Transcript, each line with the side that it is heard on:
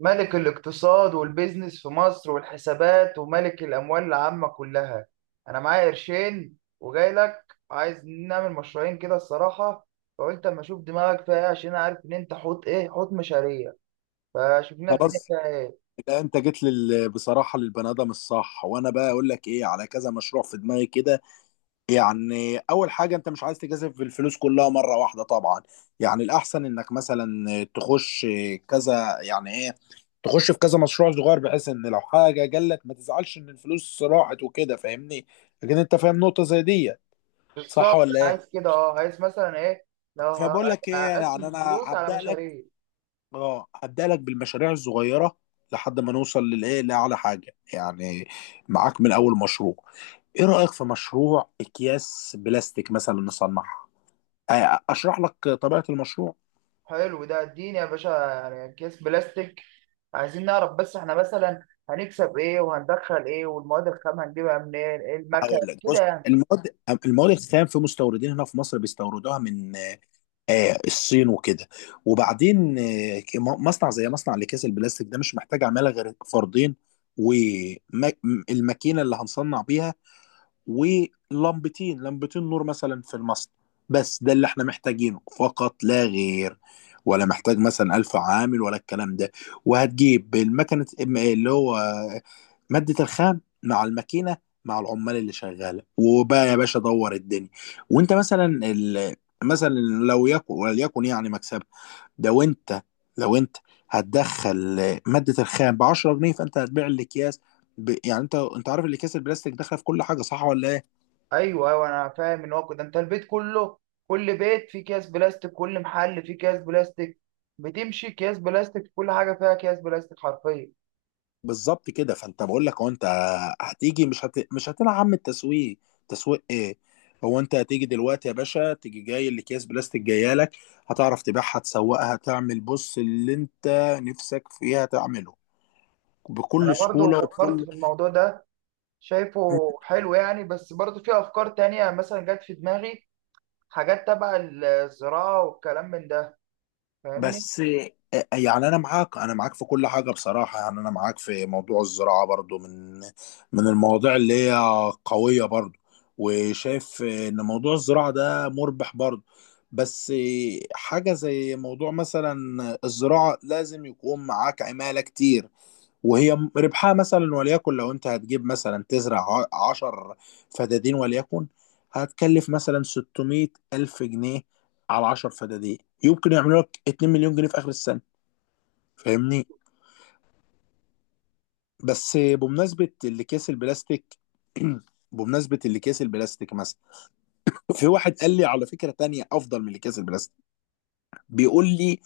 right: ملك الاقتصاد والبيزنس في مصر والحسابات وملك الأموال العامة كلها. أنا معايا قرشين وجاي لك عايز نعمل مشروعين كده الصراحة. فقلت أما أشوف دماغك فيها إيه عشان أعرف إن أنت حوت إيه حوت مشاريع. فشوف لنا الدنيا
left: خلاص.
right: فيها إيه.
left: لا، انت جيت بصراحه للبني ادم الصح، وانا بقى اقول لك ايه على كذا مشروع في دماغي كده. يعني اول حاجه، انت مش عايز تجازف الفلوس كلها مره واحده طبعا. يعني الاحسن انك مثلا تخش كذا يعني ايه تخش في كذا مشروع صغير، بحيث ان لو حاجه جالك ما تزعلش ان الفلوس راحت وكده. فاهمني؟ لكن انت فاهم نقطه زي دي، صح
right: بالظبط
left: ولا
right: أنا
left: ايه؟
right: عايز كده، عايز مثلا إيه. لو ه-
left: فبقول لك ايه
right: هقسم
left: يعني، انا
right: الفلوس على
left: هبدا لك
right: مشاريع.
left: اه هبدأ لك بالمشاريع الصغيرة، لحد ما نوصل لأعلى حاجة يعني. معاك من أول مشروع. ايه رأيك في مشروع أكياس بلاستيك مثلا نصنعها؟ أشرح لك طبيعة المشروع.
right: حلو ده، اديني يا باشا، يعني أكياس بلاستيك عايزين نعرف بس احنا مثلا هنكسب ايه وهندخل ايه والمواد الخام هنجيبها منين. ايه المكن
left: هقول لك، بص،
right: كده يعني.
left: المواد المواد الخام في مستوردين هنا في مصر بيستوردوها من الصين وكده. وبعدين مصنع زي مصنع لأكياس البلاستيك ده مش محتاج عمالة غير فردين، والماكينة اللي هنصنع بيها، ولمبتين لمبتين نور مثلا في المصنع. بس ده اللي احنا محتاجينه فقط لا غير، ولا محتاج مثلا ألف عامل ولا الكلام ده. وهتجيب المكنة، اللي هو مادة الخام مع الماكينة مع العمال اللي شغالة، وبقى يا باشا دور الدنيا. وانت مثلا مثلا لو يكن وليكن يعني مكسب ده. وانت، لو انت هتدخل مادة الخام ب 10 جنيه، فانت هتبيع الاكياس يعني انت عارف الاكياس البلاستيك داخله في كل حاجه، صح ولا إيه؟
right: ايوه ايوه، انا فاهم ان هو كده انت البيت كله، كل بيت فيه اكياس بلاستيك، كل محل فيه اكياس بلاستيك، بتمشي اكياس بلاستيك، كل حاجه فيها اكياس بلاستيك حرفيا.
left: بالظبط كده. فانت بقول لك، هو انت هتيجي مش هتلعب من التسويق. تسويق ايه؟ هو انت هتيجي دلوقتي يا باشا، تيجي جاي الاكياس بلاستيك جايه لك، هتعرف تبيعها، تسوقها، تعمل بص اللي انت نفسك فيها تعمله،
right: انا
left: بكل
right: برضو
left: سهوله
right: فكرت
left: وبكل.
right: في الموضوع ده، شايفه حلو يعني، بس برضو في افكار تانية مثلا جت في دماغي، حاجات تبع الزراعه والكلام من ده، فاهمني.
left: بس يعني انا معاك في كل حاجه بصراحه. يعني انا معاك في موضوع الزراعه برضو، من المواضيع اللي هي قويه برضو، وشايف ان موضوع الزراعه ده مربح برضو. بس حاجه زي موضوع مثلا الزراعه، لازم يكون معاك عماله كتير، وهي ربحها مثلا وليكن، لو انت هتجيب مثلا تزرع عشر فدادين وليكن، هتكلف مثلا 600 ألف جنيه على 10 فدادين، يمكن يعملوا لك 2 مليون جنيه في اخر السنه. فاهمني؟ بس بمناسبه الاكياس البلاستيك، بمناسبه الاكياس البلاستيك مثلا، في واحد قال لي على فكره تانية افضل من الاكياس البلاستيك. بيقول لي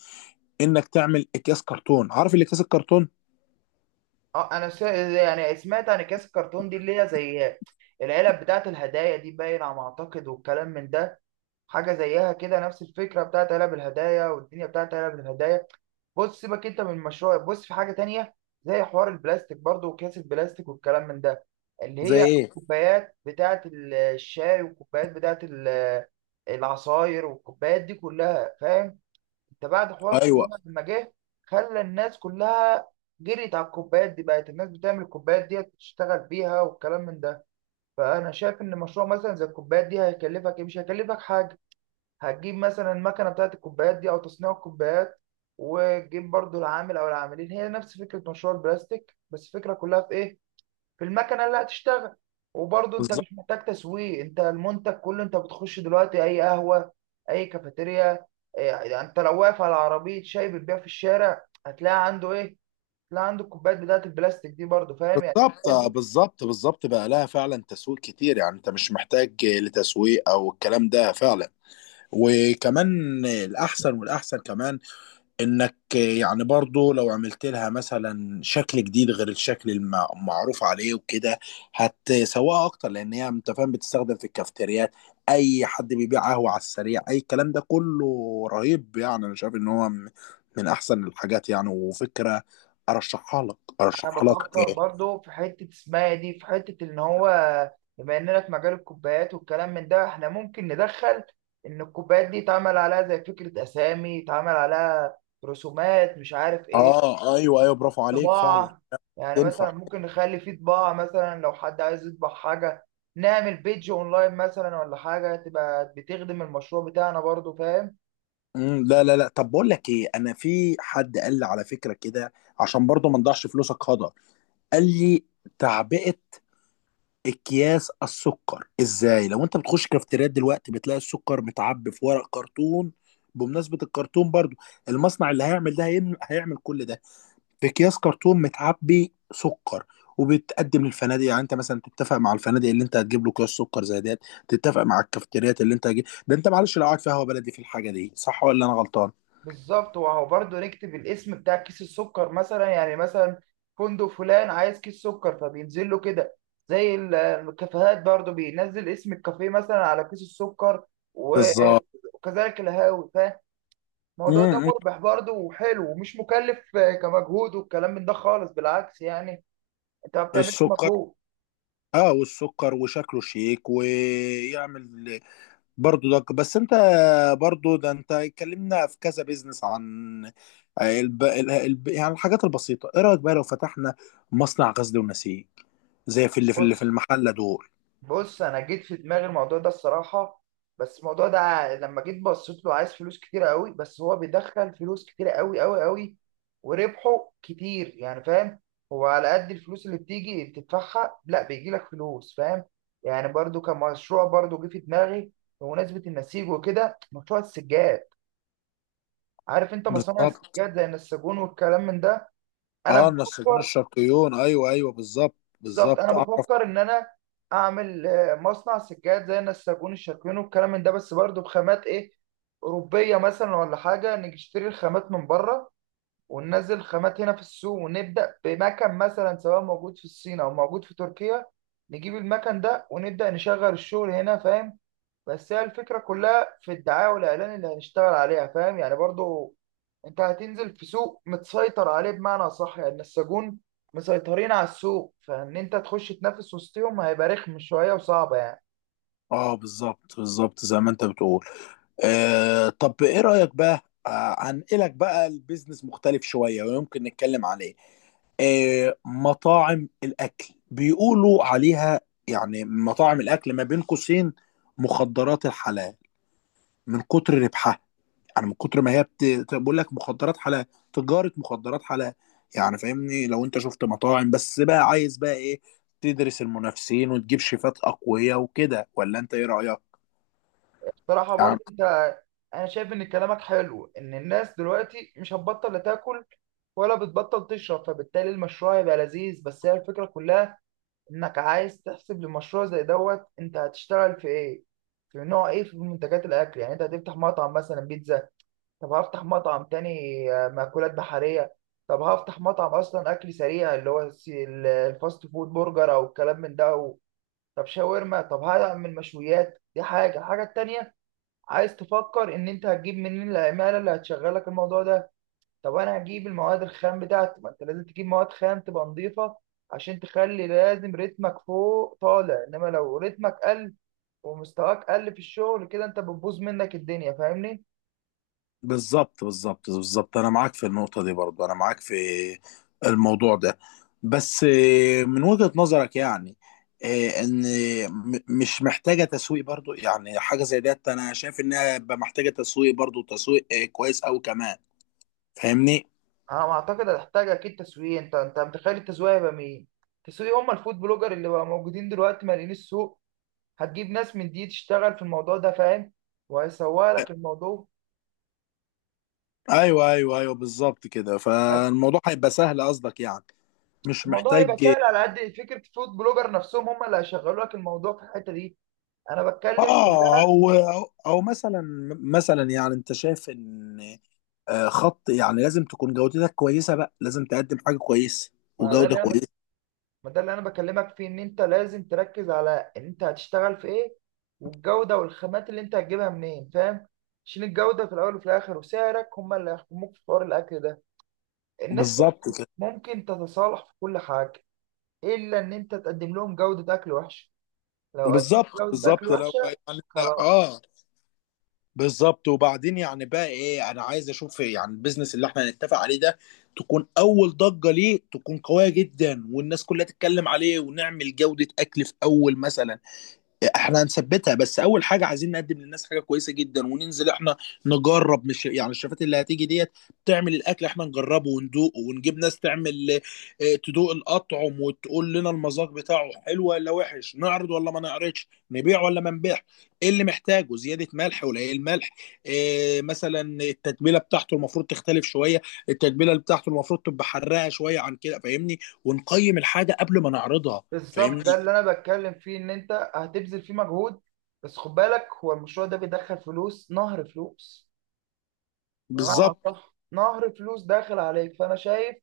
left: انك تعمل اكياس كرتون. عارف الاكياس الكرتون؟
right: اه، انا يعني سمعت عن اكياس الكرتون دي، اللي هي زي العلب بتاعت الهدايا دي باين على ما اعتقد والكلام من ده، حاجه زيها كده، نفس الفكره بتاعت علب الهدايا والدنيا بتاعت علب الهدايا. بص، سيبك انت من المشروع، بص في حاجه تانية زي حوار البلاستيك برضو واكياس البلاستيك والكلام من ده، اللي
left: زي
right: هي
left: ايه؟
right: الكوبايات بتاعت الشاي والكوبايات بتاعت العصاير والكوبايات دي كلها فاهم. ده بعد حوار
left: ايوه،
right: كورونا لما جه، خلى الناس كلها جريت على الكوبايات دي، بقت الناس بتعمل الكوبايات دي تشتغل بيها والكلام من ده. فانا شايف ان مشروع مثلا زي الكوبايات دي هيكلفك إيه؟ مش هيكلفك حاجه. هتجيب مثلا المكنه بتاعت الكوبايات دي او تصنيع الكوبايات، وتجيب برضو العامل او العاملين، هي نفس فكره مشروع البلاستيك، بس الفكره كلها في ايه؟ في المكنه اللي هتشتغل. وبرضه انت
left: بالظبط.
right: مش محتاج تسويق، انت المنتج كله، انت بتخش دلوقتي اي قهوه، اي كافيتيريا. يعني انت لو واقف على عربيه شاي بتبيع في الشارع هتلاقي عنده ايه؟ هتلاقي عنده الكوبايات بتاعه البلاستيك دي برضه، فاهم يعني،
left: بالظبط،
right: الحاجات دي.
left: بالظبط، بالظبط، بقى لها فعلا تسويق كتير، يعني انت مش محتاج لتسويق او الكلام ده فعلا. وكمان الاحسن والاحسن كمان، انك يعني برضو لو عملت لها مثلا شكل جديد غير الشكل المعروف عليه وكده، هتسوقها اكتر. لان هي انت فاهم، بتستخدم في الكافتريات، اي حد بيبيع قهوه على السريع، اي الكلام ده كله. رهيب يعني، انا شايف ان هو من احسن الحاجات يعني، وفكره ارشحها لك،
right: انا
left: ارشحها لك.
right: بفكر برضه في حته اسمها دي، في حته ان هو بما اننا في مجال الكوبايات والكلام من ده، احنا ممكن ندخل ان الكوبايات دي يتعمل عليها زي فكره اسامي، يتعمل عليها رسومات، مش عارف ايه،
left: اه، ايوه ايوه، برافو عليك فعلا.
right: طباعة. يعني
left: تنفع.
right: مثلا ممكن نخلي فيه طباعة مثلا لو حد عايز يطبع حاجة، نعمل بيدج اونلاين مثلا، ولا حاجة تبقى بتخدم المشروع بتاعنا برضو، فاهم.
left: مم، لا لا لا، طب بقول لك ايه، انا في حد قال لي على فكره كده، عشان برضو ما نضيعش فلوسك هدر. قال لي تعبئه اكياس السكر. ازاي؟ لو انت بتخش كافتريات دلوقتي، بتلاقي السكر متعبي في ورق كرتون، بمناسبة الكرتون برضو. المصنع اللي هيعمل ده هيعمل كل ده. في اكياس كرتون متعبي سكر، وبتقدم للفنادق. يعني انت مثلا تتفق مع الفنادق اللي انت هتجيب له اكياس سكر زي ديت، تتفق مع الكافتريات اللي انت هتجيب ده. انت معلش لو قاعد في قهوه بلدي في الحاجه دي، صح ولا انا غلطان؟
right: بالظبط، وهو برضو نكتب الاسم بتاع كيس السكر مثلا، يعني مثلا فندق فلان عايز كيس سكر، فبينزل له كده. زي الكافيهات برضو، بينزل اسم الكافيه مثلا على كيس السكر، و-
left: بالظبط.
right: وكذلك القهاوي، فاهم.
left: م-
right: الموضوع ده
left: م.
right: مربح برضو وحلو ومش مكلف كمجهود والكلام من ده خالص، بالعكس يعني، انت ما بتعملش
left: السكر،
right: مجهود.
left: اه، والسكر وشكله شيك ويعمل برضو ده بس انت برضو ده انت، اتكلمنا في كذا بيزنس عن يعني الحاجات البسيطة. ايه رأيك بقى لو فتحنا مصنع غزل ونسيج زي في
right: بص
left: المحلة دول؟
right: بص، انا جيت في دماغي الموضوع ده الصراحه، بس الموضوع ده ع- لما جيت بصيت له عايز فلوس كتير قوي، بس هو بيدخل فلوس كتير قوي قوي قوي، وربحه كتير يعني فاهم. هو على قد الفلوس اللي بتيجي بتدفعها، لا بيجي لك فلوس فاهم. يعني برضو كمشروع برضو جه في دماغي، بمناسبة النسيج وكده، مشروع السجاد. عارف انت مصانع
left: بالظبط.
right: السجاد زي النساجون والكلام من ده. انا
left: اه، النسيجون
right: بفكر.
left: الشرقيون، ايوه ايوه، بالظبط.
right: بالظبط،
left: بالظبط،
right: انا
left: اعرف.
right: بفكر ان انا اعمل مصنع سجاد زي نساجون الشاكوين والكلام من ده، بس برضه بخامات ايه، اوروبيه مثلا، ولا حاجه نشتري الخامات من بره، وننزل الخامات هنا في السوق، ونبدا بمكن مثلا سواء موجود في الصين او موجود في تركيا، نجيب المكن ده ونبدا نشغل الشغل هنا فاهم. بس هي الفكرة كلها في الدعاية والإعلان اللي هنشتغل عليها، فاهم يعني، برضو أنت هتنزل في سوق متسيطر عليه، بمعنى صح يعني، السجون مسيطرين على السوق، فإن أنت تخش تنافس وسطهم هيبقى رخم شوية وصعبة يعني.
left: اه بالظبط، بالظبط، زي ما انت بتقول. طب ايه رأيك بقى؟ هنقلك بقى، البيزنس مختلف شوية ويمكن نتكلم عليه. مطاعم الاكل، بيقولوا عليها يعني، مطاعم الاكل ما بين قوسين مخدرات الحلال، من كتر ربحها. يعني من كتر ما هي بقول لك مخدرات حلال، تجارة مخدرات حلال. يعني فاهمني؟ لو انت شفت مطاعم بس، بقى عايز بقى ايه، تدرس المنافسين وتجيب شيفات اقوياء وكده، ولا انت ايه رأيك
right: بصراحة
left: يعني؟
right: برضو أنت، أنا شايف إن كلامك حلو، إن الناس دلوقتي مش هتبطل لا تاكل ولا بتبطل تشرب، فبالتالي المشروع هيبقى لذيذ، بس هي الفكرة كلها انك عايز تحسب لمشروع زي دوت، انت هتشتغل في ايه، في نوع ايه، في منتجات الاكل، يعني انت هتفتح مطعم مثلا بيتزا، طب هفتح مطعم تاني مأكولات بحرية، طب هفتح مطعم اصلا اكل سريع اللي هو الفاست فود، برجر او الكلام من ده طب شاورما، طب هعمل مشويات، دي حاجة. الحاجة التانية، عايز تفكر ان انت هتجيب منين العمالة اللي هتشغلك الموضوع ده. طب انا هجيب المواد الخام بتاعتي، ما انت لازم تجيب مواد خام تبقى نظيفه عشان تخلي، لازم رتمك فوق طالع، انما لو رتمك قل ومستواك قل في الشغل كده، انت بتبوظ منك الدنيا فاهمني.
left: بالظبط، بالظبط، بالظبط، انا معاك في النقطة دي برضو. انا معاك في الموضوع ده. بس من وجهة نظرك يعني، آه، ان مش محتاجة تسويق برضو؟ يعني حاجة زي ديت انا شايف انها بقى محتاجة تسويق برضو، تسويق كويس اوي كمان. فاهمني؟
right: انا اعتقد هتحتاج اكيد تسويق. انت متخيل التسويق هيبقى مين؟ التسويق هم الفود بلوجر اللي بقى موجودين دلوقتي مالين السوق، هتجيب ناس من دي تشتغل في الموضوع ده فاهم، وهيسوق
left: آه،
right: لك الموضوع.
left: ايوه ايوه ايوه، بالظبط كده. فالموضوع هيبقى سهل قصدك يعني، مش
right: الموضوع هيبقى
left: محتاج.
right: سهل، على قد فكره فود بلوجر نفسهم هم اللي هيشغلوا لك الموضوع في الحته دي. انا بتكلم في،
left: اه، او او أو مثلا يعني انت شايف ان، آه، خط يعني لازم تكون جودتك كويسه بقى، لازم تقدم حاجه كويسه
right: ما ده
left: وجوده
right: اللي انا بك...
left: كويسه.
right: ما ده اللي انا بكلمك فيه ان انت لازم تركز على ان انت هتشتغل في ايه، والجودة والخامات اللي انت هتجيبها منين، فاهم، عشان الجودة في الاول وفي الاخر وسعرك هما اللي هيحكموك في حوار الاكل ده. الناس
left: بالظبط كده.
right: ممكن تتصالح في كل حاجة الا ان انت تقدم لهم جودة اكل وحشة. لو قدمت
left: بالظبط،
right: جودة اكل
left: بالظبط، لو
right: وحشة،
left: يعني، لا
right: خلاص.
left: اه، بالظبط. وبعدين يعني بقى ايه، انا عايز اشوف يعني البيزنس اللي احنا هنتفق عليه ده، تكون اول ضجه ليه تكون قويه جدا، والناس كلها تتكلم عليه، ونعمل جوده اكل في اول مثلا احنا هنثبتها. بس اول حاجه عايزين نقدم للناس حاجه كويسه جدا، وننزل احنا نجرب. مش يعني الشفات اللي هتيجي ديت تعمل الاكل، احنا نجربه وندوقه، ونجيب ناس تعمل تدوق الاطعم وتقول لنا المذاق بتاعه حلو ولا وحش، نعرض ولا ما نعرضش، نبيع ولا ما نبيع، ايه اللي محتاجه زياده ملح ولا ايه الملح، إيه مثلا التتبيله بتاعته المفروض تختلف شويه، التتبيله اللي بتاعته المفروض تبقى حراقه شويه عن كده. فاهمني؟ ونقيم الحاجه قبل ما نعرضها.
right: بالظبط،
left: فاهمني؟
right: ده اللي انا بتكلم فيه، ان انت هتبذل فيه مجهود. بس خد بالك، هو المشروع ده بيدخل فلوس، نهر فلوس. غلط،
left: بالظبط.
right: صح، نهر فلوس داخل عليك. فانا شايف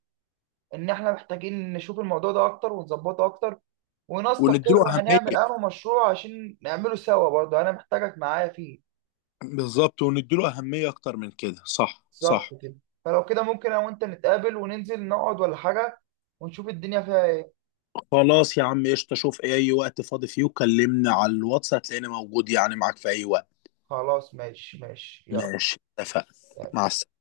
right: ان احنا محتاجين نشوف الموضوع ده اكتر ونظبطه اكتر
left: ونديله
right: ونستقر هنعمل
left: اهميه،
right: انه مشروع، عشان نعمله سوا، برضه انا محتاجك معايا فيه.
left: بالظبط، ونديله أهمية أكتر من كده، صح صح.
right: بالظبط كده. فلو كده، ممكن انا وانت نتقابل وننزل نقعد ولا حاجة ونشوف الدنيا فيها ايه.
left: خلاص يا عم قشطة، شوف أي وقت فاضي فيه وكلمني على الواتس، هتلاقيني موجود يعني، معاك في أي وقت.
right: خلاص، ماشي ماشي، يلا.
left: ماشي، اتفقنا. مع السلامة.